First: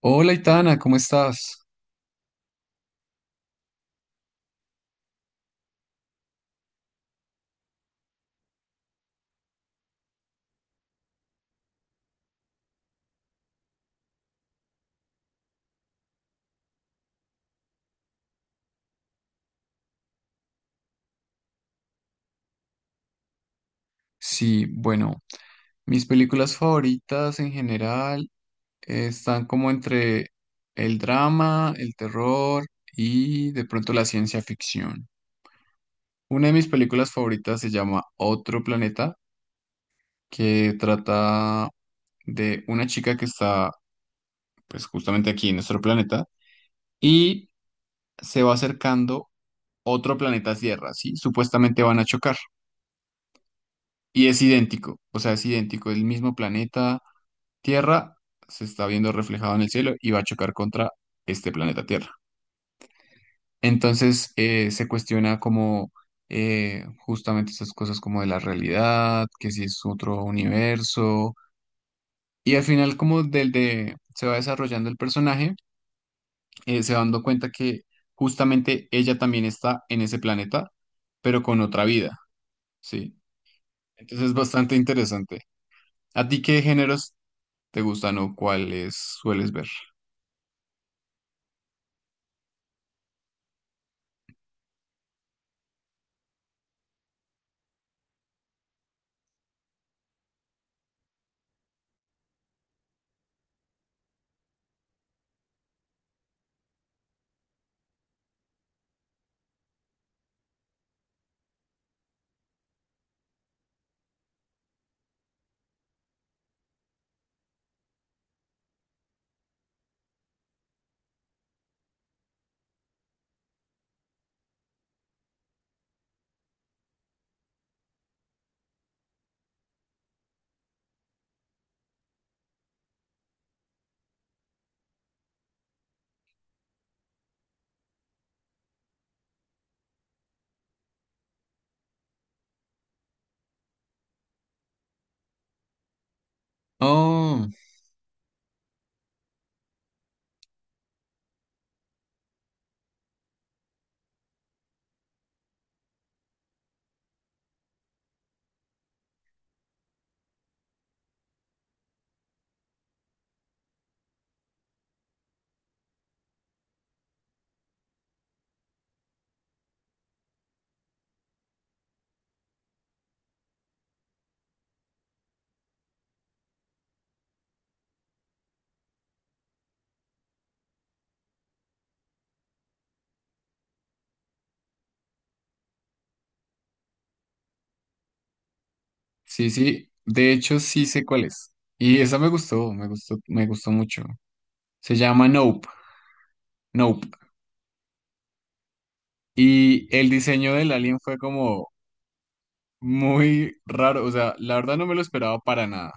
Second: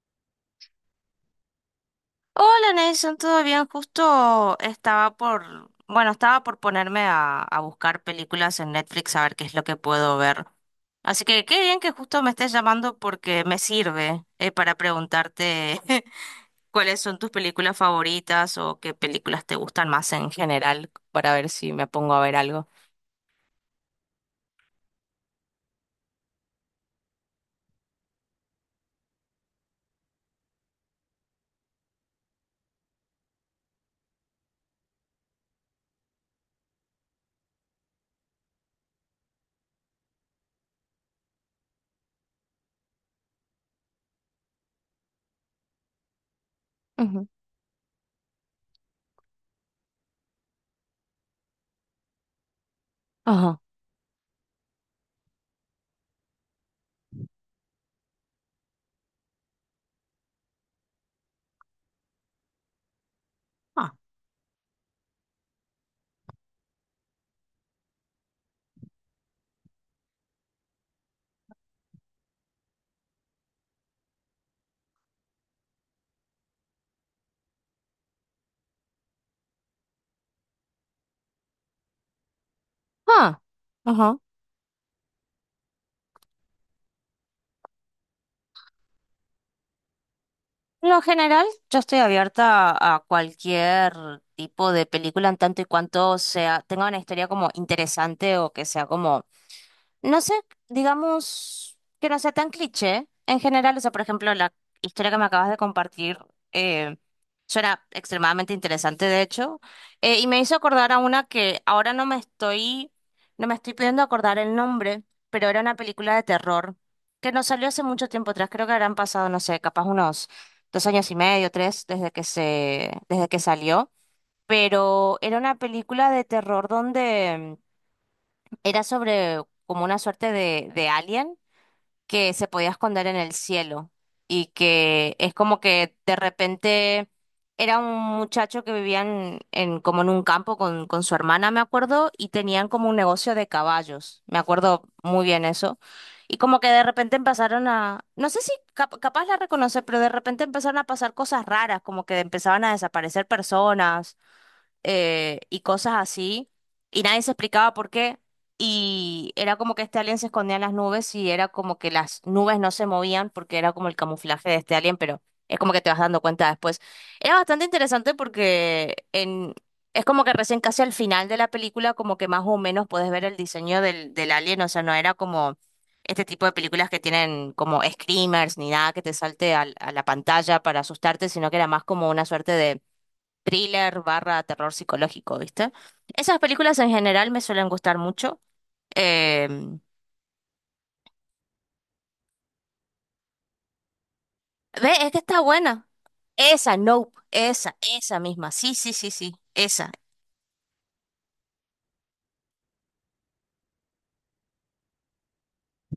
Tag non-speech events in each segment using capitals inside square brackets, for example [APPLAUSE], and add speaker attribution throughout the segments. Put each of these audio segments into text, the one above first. Speaker 1: Hola, Itana, ¿cómo estás?
Speaker 2: Hola Nelson, ¿todo bien? Justo bueno, estaba por ponerme a buscar películas en Netflix a ver qué es lo que puedo ver. Así que qué bien que justo me estés llamando porque me sirve para preguntarte [LAUGHS] cuáles son tus películas favoritas o qué películas te gustan más en general para ver si me pongo a ver algo.
Speaker 1: Sí, bueno, mis películas favoritas en general están como entre el drama, el terror y de pronto la ciencia ficción. Una de mis películas favoritas se llama Otro Planeta, que trata de una chica que está pues justamente aquí en nuestro planeta
Speaker 2: Ujú.
Speaker 1: y se va acercando otro planeta Tierra, ¿sí? Supuestamente van a chocar
Speaker 2: Ajá.
Speaker 1: y es idéntico, o sea, es idéntico, es el mismo planeta Tierra se está viendo reflejado en el cielo y va a chocar contra este planeta Tierra.
Speaker 2: Ah.
Speaker 1: Entonces se cuestiona como justamente esas cosas como de la realidad, que si es otro universo. Y al final como del de se va desarrollando el personaje, se va dando cuenta que justamente ella también está en ese planeta, pero con otra vida, ¿sí?
Speaker 2: Ah. Ajá.
Speaker 1: Entonces es bastante interesante. ¿A ti qué géneros te gustan o cuáles sueles ver?
Speaker 2: En lo general, yo estoy abierta a cualquier tipo de película en tanto y cuanto sea, tenga una historia como interesante o que sea como no sé, digamos que no sea tan cliché. En general, o sea, por ejemplo, la historia que me acabas de compartir eh, suena extremadamente interesante, de hecho. Y me hizo acordar a una que ahora no me estoy pudiendo acordar el nombre, pero era una película de terror que nos salió hace mucho tiempo atrás. Creo que habrán pasado, no sé, capaz unos dos años y medio, tres, desde que salió. Pero era una película de terror donde era sobre como una suerte de alien que se podía esconder en el cielo y que es como que de repente era un muchacho que vivía como en un campo con su hermana, me acuerdo, y tenían como un negocio de caballos, me acuerdo muy bien eso. Y como que de repente
Speaker 1: Oh.
Speaker 2: empezaron a, no sé si capaz la reconocer, pero de repente empezaron a pasar cosas raras, como que empezaban a desaparecer personas, y cosas así, y nadie se explicaba por qué, y era como que este alien se escondía en las nubes y era como que las nubes no se movían porque era como el camuflaje de este alien, pero es como que te vas dando cuenta después. Era bastante interesante porque es como que recién casi al final de la película como que más o menos puedes ver el diseño del, alien. O sea, no era como este tipo de películas que tienen como screamers ni nada que te salte a la pantalla para asustarte, sino que era más como una suerte de thriller barra terror psicológico, ¿viste? Esas películas en general me suelen gustar mucho.
Speaker 1: Sí,
Speaker 2: Em,
Speaker 1: sí, de hecho sí sé cuál es. Y esa me gustó, me gustó, me gustó mucho.
Speaker 2: Ve,
Speaker 1: Se
Speaker 2: es que
Speaker 1: llama
Speaker 2: está
Speaker 1: Nope,
Speaker 2: buena. Esa,
Speaker 1: Nope.
Speaker 2: Nope, esa misma. Sí, sí, sí, sí,
Speaker 1: Y
Speaker 2: esa.
Speaker 1: el diseño del alien fue como muy raro, o sea, la verdad no me lo esperaba para nada.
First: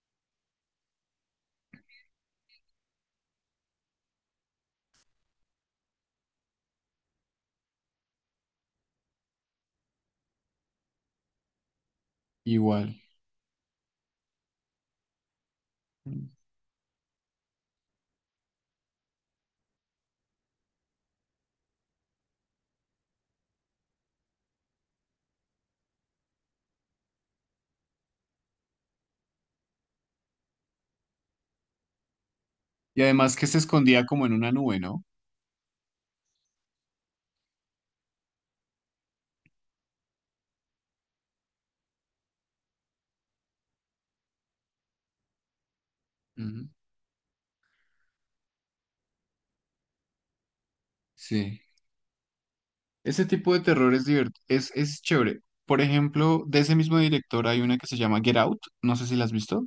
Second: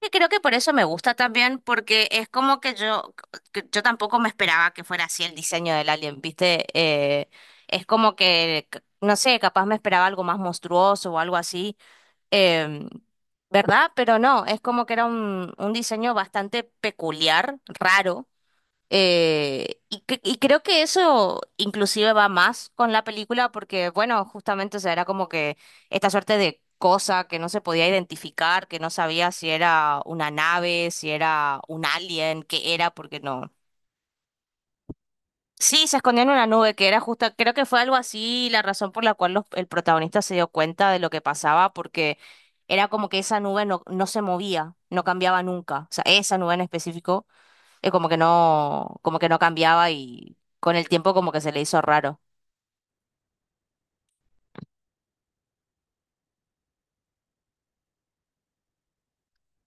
Speaker 2: Y creo que por eso me gusta también, porque es como que que yo tampoco me esperaba que fuera así el diseño del alien, ¿viste? Es como que, no sé, capaz me esperaba algo más monstruoso o algo así. Em,
Speaker 1: Igual.
Speaker 2: ¿Verdad? Pero no, es como que era un diseño
Speaker 1: Mm.
Speaker 2: bastante peculiar, raro. Y creo que eso inclusive va más con la película porque, bueno, justamente, o sea, era como que esta suerte de cosa que no se podía identificar, que no sabía si era una nave, si era un alien, qué era,
Speaker 1: Y
Speaker 2: porque
Speaker 1: además que
Speaker 2: no.
Speaker 1: se escondía como en una nube, ¿no?
Speaker 2: Sí, se escondía en una nube, que era creo que fue algo así la razón por la cual el protagonista se dio cuenta de lo que pasaba, porque era como que esa nube no se movía, no cambiaba nunca, o sea, esa nube en
Speaker 1: Ujú.
Speaker 2: específico, como que no cambiaba y con el tiempo como que se
Speaker 1: Sí.
Speaker 2: le hizo raro.
Speaker 1: Ese tipo de terror es es chévere. Por ejemplo, de ese mismo director hay una que se llama Get Out, no sé si la has visto.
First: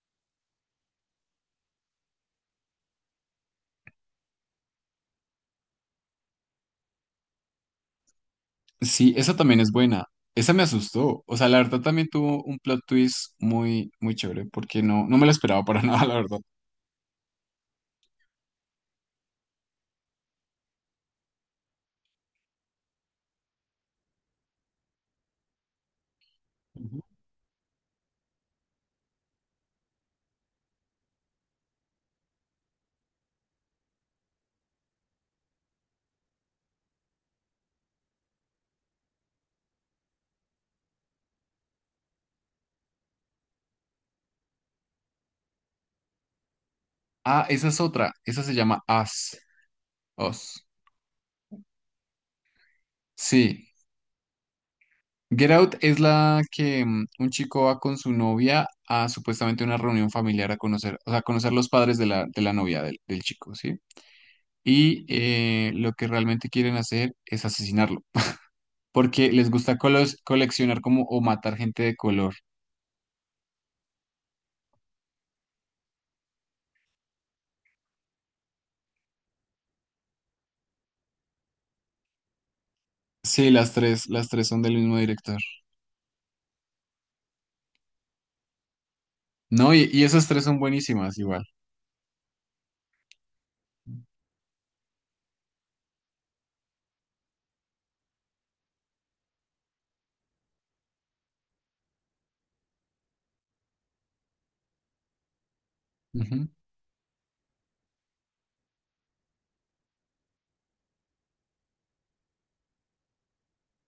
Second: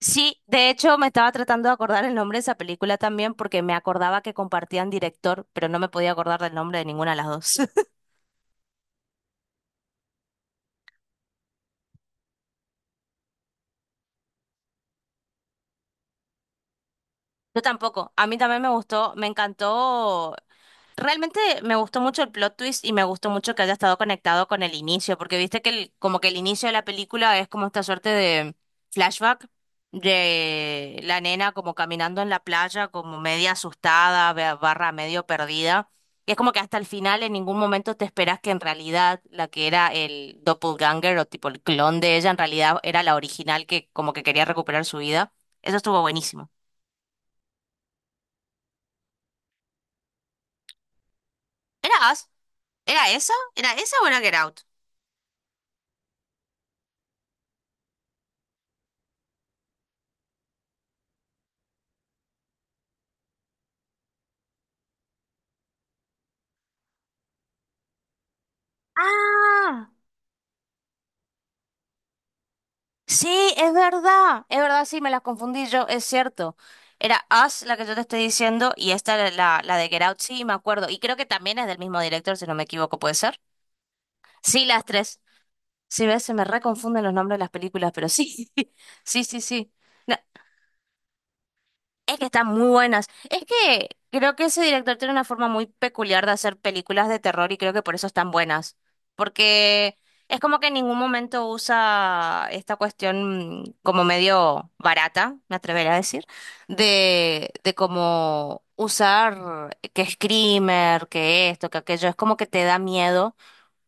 Speaker 2: Sí, de hecho me estaba tratando de acordar el nombre de esa película también porque me acordaba que compartían director, pero no me podía acordar del nombre de ninguna de las dos. [LAUGHS]
Speaker 1: Sí, esa también es buena. Esa me asustó. O sea, la verdad también tuvo un plot twist muy, muy chévere, porque no, no me lo esperaba para [LAUGHS] nada, la verdad.
Speaker 2: Yo tampoco. A mí también me gustó, me encantó. Realmente me gustó mucho el plot twist y me gustó mucho que haya estado conectado con el inicio, porque viste que como que el inicio de la
Speaker 1: Ujú.
Speaker 2: película es como esta suerte de flashback de la nena como caminando en la playa, como media asustada, barra medio perdida. Y es como que hasta el final en ningún momento te esperas que en realidad la que era el doppelganger o tipo el clon de ella en realidad era la original que como que quería recuperar su vida. Eso estuvo buenísimo.
Speaker 1: Ah, esa es otra. Esa se llama Us. Us.
Speaker 2: ¿Era Us?
Speaker 1: Sí.
Speaker 2: ¿Era esa o era Get Out?
Speaker 1: Get Out es la que mm, un chico va con su novia a supuestamente una reunión familiar a conocer, o sea, a conocer los padres de la novia del chico, ¿sí? Y lo que realmente quieren hacer es asesinarlo, porque les gusta
Speaker 2: ¡Ah!
Speaker 1: coleccionar como o matar gente de color.
Speaker 2: Sí, es verdad, sí, me las confundí yo, es cierto. Era Us la que yo te estoy diciendo y esta era la, de Get Out, sí, me acuerdo. Y creo que también es del mismo director, si no me equivoco, ¿puede ser?
Speaker 1: Sí, las tres son
Speaker 2: Sí,
Speaker 1: del
Speaker 2: las
Speaker 1: mismo
Speaker 2: tres.
Speaker 1: director.
Speaker 2: Sí, ves, se me reconfunden los nombres de las películas, pero sí, [LAUGHS] sí, sí,
Speaker 1: No,
Speaker 2: sí.
Speaker 1: y
Speaker 2: No,
Speaker 1: esas tres son buenísimas igual.
Speaker 2: es que están muy buenas. Es que creo que ese director tiene una forma muy peculiar de hacer películas de terror y creo que por eso están buenas. Porque es como que en ningún momento usa esta cuestión como medio barata, me atrevería a decir,
Speaker 1: Ujú.
Speaker 2: de como usar que screamer, que esto, que aquello. Es como que te da miedo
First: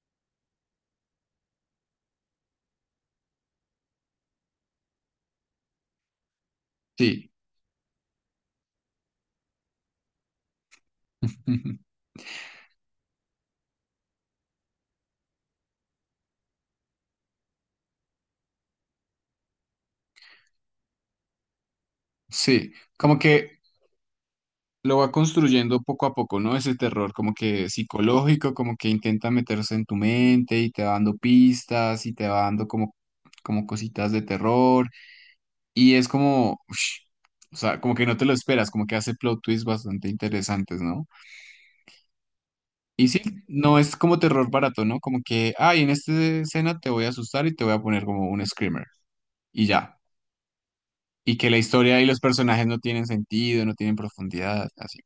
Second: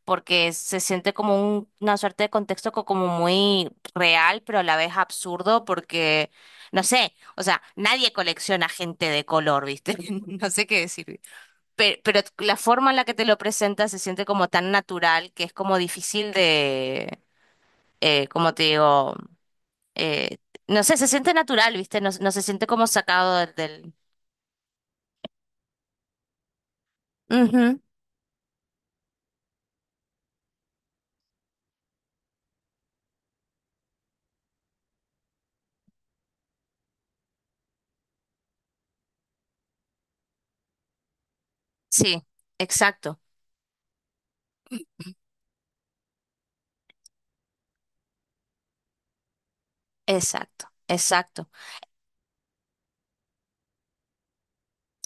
Speaker 2: porque se siente como una suerte de contexto como muy real, pero a la vez absurdo, porque, no sé,
Speaker 1: Sí,
Speaker 2: o sea, nadie colecciona gente de color, ¿viste? [LAUGHS] No sé qué decir.
Speaker 1: [LAUGHS]
Speaker 2: Pero la forma en la que te lo presenta se siente como tan natural que es como difícil de, como te digo, eh, no sé, se siente natural, ¿viste? No, no se siente
Speaker 1: sí,
Speaker 2: como
Speaker 1: como
Speaker 2: sacado del,
Speaker 1: que
Speaker 2: del-.
Speaker 1: lo va construyendo poco a poco, ¿no? Ese terror como que
Speaker 2: Ujú.
Speaker 1: psicológico, como que intenta meterse en tu mente y te va dando pistas y te va dando como, como cositas de terror y es como, ush, o sea, como que no te lo esperas, como que hace plot twists bastante interesantes, ¿no?
Speaker 2: Sí,
Speaker 1: Y sí,
Speaker 2: exacto,
Speaker 1: no es como terror barato, ¿no? Como que, ay, en esta escena te voy a asustar y te voy a poner como un screamer. Y ya.
Speaker 2: exacto,
Speaker 1: Y
Speaker 2: exacto.
Speaker 1: que la historia y los personajes no tienen sentido, no tienen profundidad, así.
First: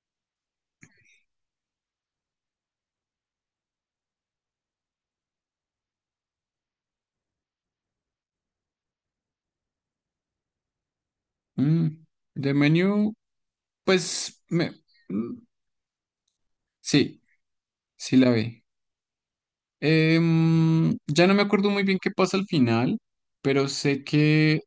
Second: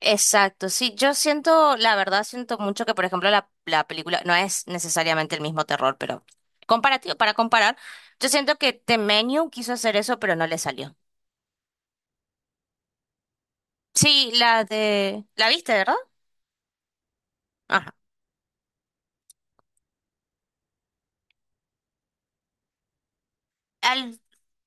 Speaker 2: Exacto, sí, yo siento, la verdad siento mucho que, por ejemplo, la, película no es necesariamente el mismo terror, pero para comparar, yo siento que The Menu quiso hacer eso, pero no le salió.
Speaker 1: Mm, The Menu,
Speaker 2: Sí,
Speaker 1: pues, me, mm,
Speaker 2: ¿la viste, verdad?
Speaker 1: sí,
Speaker 2: Ajá.
Speaker 1: sí la vi. Ya no me acuerdo muy bien qué pasa al final, pero sé
Speaker 2: Al,
Speaker 1: que,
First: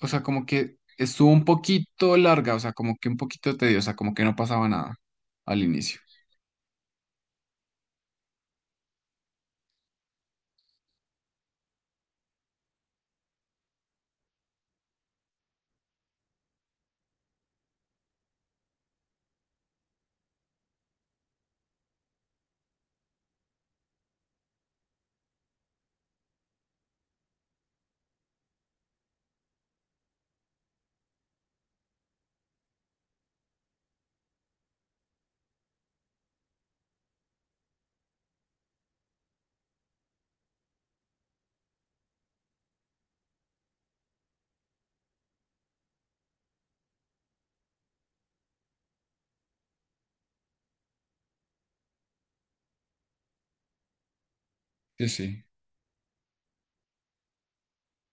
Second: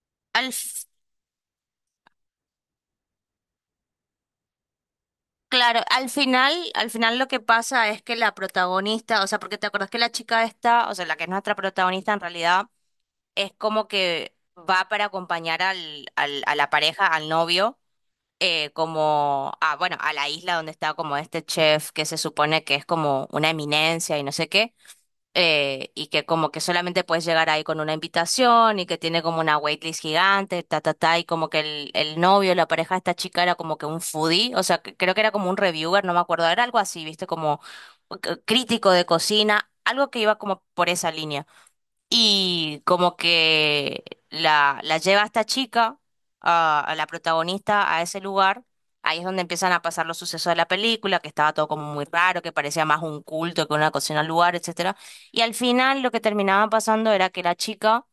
Speaker 1: o sea,
Speaker 2: al,
Speaker 1: como que
Speaker 2: f-
Speaker 1: estuvo un poquito larga, o sea, como que un poquito tediosa, como que no pasaba nada al
Speaker 2: claro,
Speaker 1: inicio.
Speaker 2: al final, lo que pasa es que la protagonista, o sea, porque te acuerdas que la chica esta, o sea, la que es nuestra protagonista en realidad, es como que va para acompañar a la pareja, al novio, como bueno, a la isla donde está como este chef que se supone que es como una eminencia y no sé qué, y que como que solamente puedes llegar ahí con una invitación y que tiene como una waitlist gigante, ta, ta, ta, y como que el, novio, la pareja de esta chica era como que un foodie, o sea, creo que era como un reviewer, no me acuerdo, era algo así, viste, como crítico de cocina, algo que iba como por esa línea. Y como que la lleva a esta chica, a la protagonista, a ese lugar. Ahí es donde empiezan a pasar los sucesos de la película, que estaba todo como muy raro, que parecía más un culto que una cocina al lugar, etcétera.
Speaker 1: Sí,
Speaker 2: Y
Speaker 1: sí.
Speaker 2: al final lo que terminaba pasando era que la chica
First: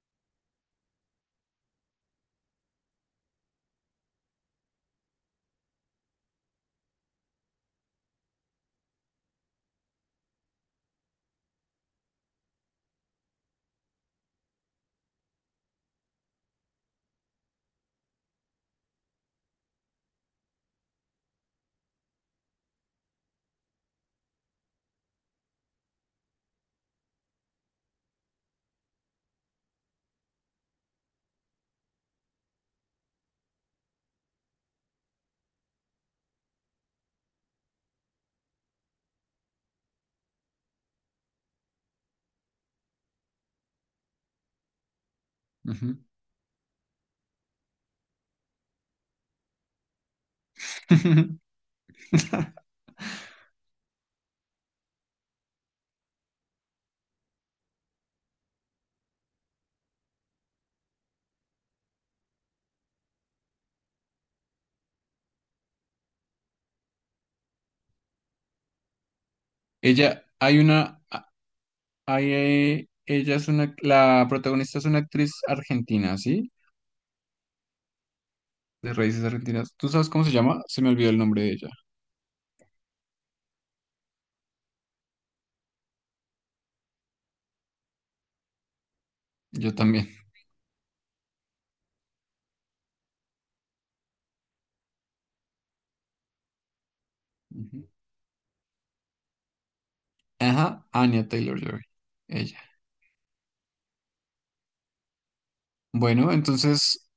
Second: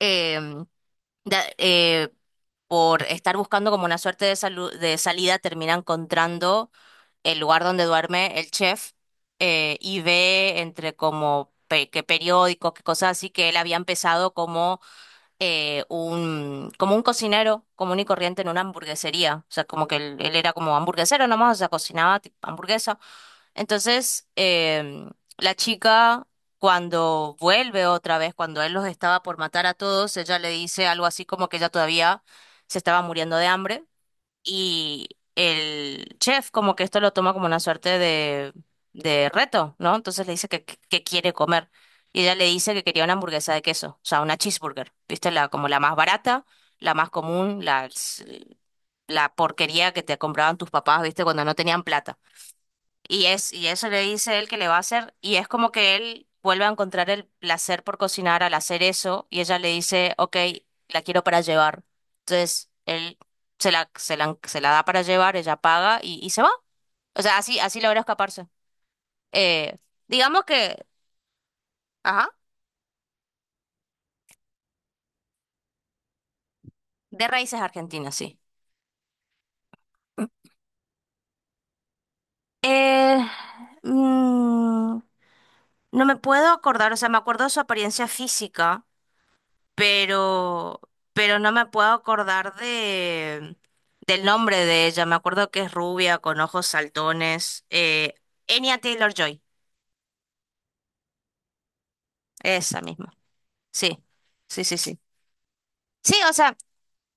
Speaker 2: eh, da- eh, por estar buscando como una suerte de, de salida, termina encontrando el lugar donde duerme el chef, y ve entre como que periódicos, que cosas así, que él había empezado como, como un cocinero común y corriente en una hamburguesería. O sea, como que él era como hamburguesero nomás, o sea, cocinaba tipo, hamburguesas entonces, la chica, cuando vuelve otra vez, cuando él los estaba por matar a todos, ella le dice algo así como que ella todavía se estaba muriendo de hambre. Y el chef como que esto lo toma como una suerte de, reto, ¿no? Entonces le dice que quiere comer. Y ella le dice que quería una hamburguesa de queso, o sea, una cheeseburger, ¿viste? Como la
Speaker 1: Ujú.
Speaker 2: más barata, la más común, la porquería que te compraban tus papás, ¿viste? Cuando
Speaker 1: [LAUGHS]
Speaker 2: no tenían plata. Y eso le dice él que le va a hacer, y es como que él vuelve a encontrar el placer por cocinar al hacer eso, y ella le dice, ok, la quiero para llevar. Entonces, él se la da para llevar, ella paga y se va. O sea, así, así logra escaparse. Eh,
Speaker 1: Ella,
Speaker 2: digamos
Speaker 1: hay
Speaker 2: que,
Speaker 1: una, hay,
Speaker 2: ajá,
Speaker 1: ella es una, la protagonista es una actriz argentina, ¿sí?
Speaker 2: de raíces argentinas, sí.
Speaker 1: De raíces argentinas. ¿Tú sabes cómo se llama? Se me olvidó el nombre de ella.
Speaker 2: Eh, mm, no me puedo acordar, o sea, me acuerdo de su apariencia física.
Speaker 1: Yo también.
Speaker 2: pero, pero no me puedo acordar del nombre de ella. Me acuerdo que es rubia, con ojos saltones.
Speaker 1: Ujú.
Speaker 2: Anya Taylor-Joy,
Speaker 1: Ajá, Anya Taylor-Joy. Ella.
Speaker 2: esa misma. Sí, sí, sí, sí. Sí,
Speaker 1: Bueno,
Speaker 2: o sea,
Speaker 1: entonces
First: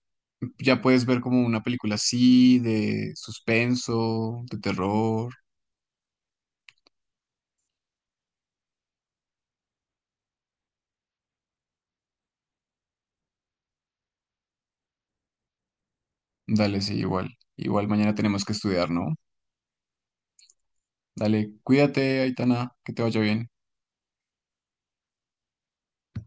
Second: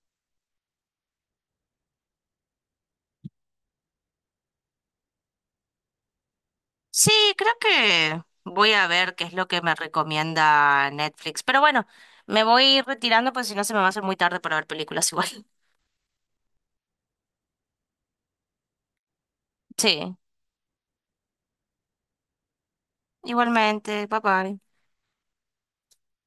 Speaker 1: ya puedes ver como una película así, de suspenso, de terror.
Speaker 2: sí, creo que voy a ver qué es lo que me recomienda Netflix. Pero bueno, me voy retirando, pues si no se me va a hacer muy tarde para ver películas igual. [LAUGHS]
Speaker 1: Dale, sí, igual. Igual mañana tenemos que estudiar, ¿no?
Speaker 2: Sí,
Speaker 1: Dale, cuídate, Aitana, que te vaya bien.
Speaker 2: igualmente, bye bye.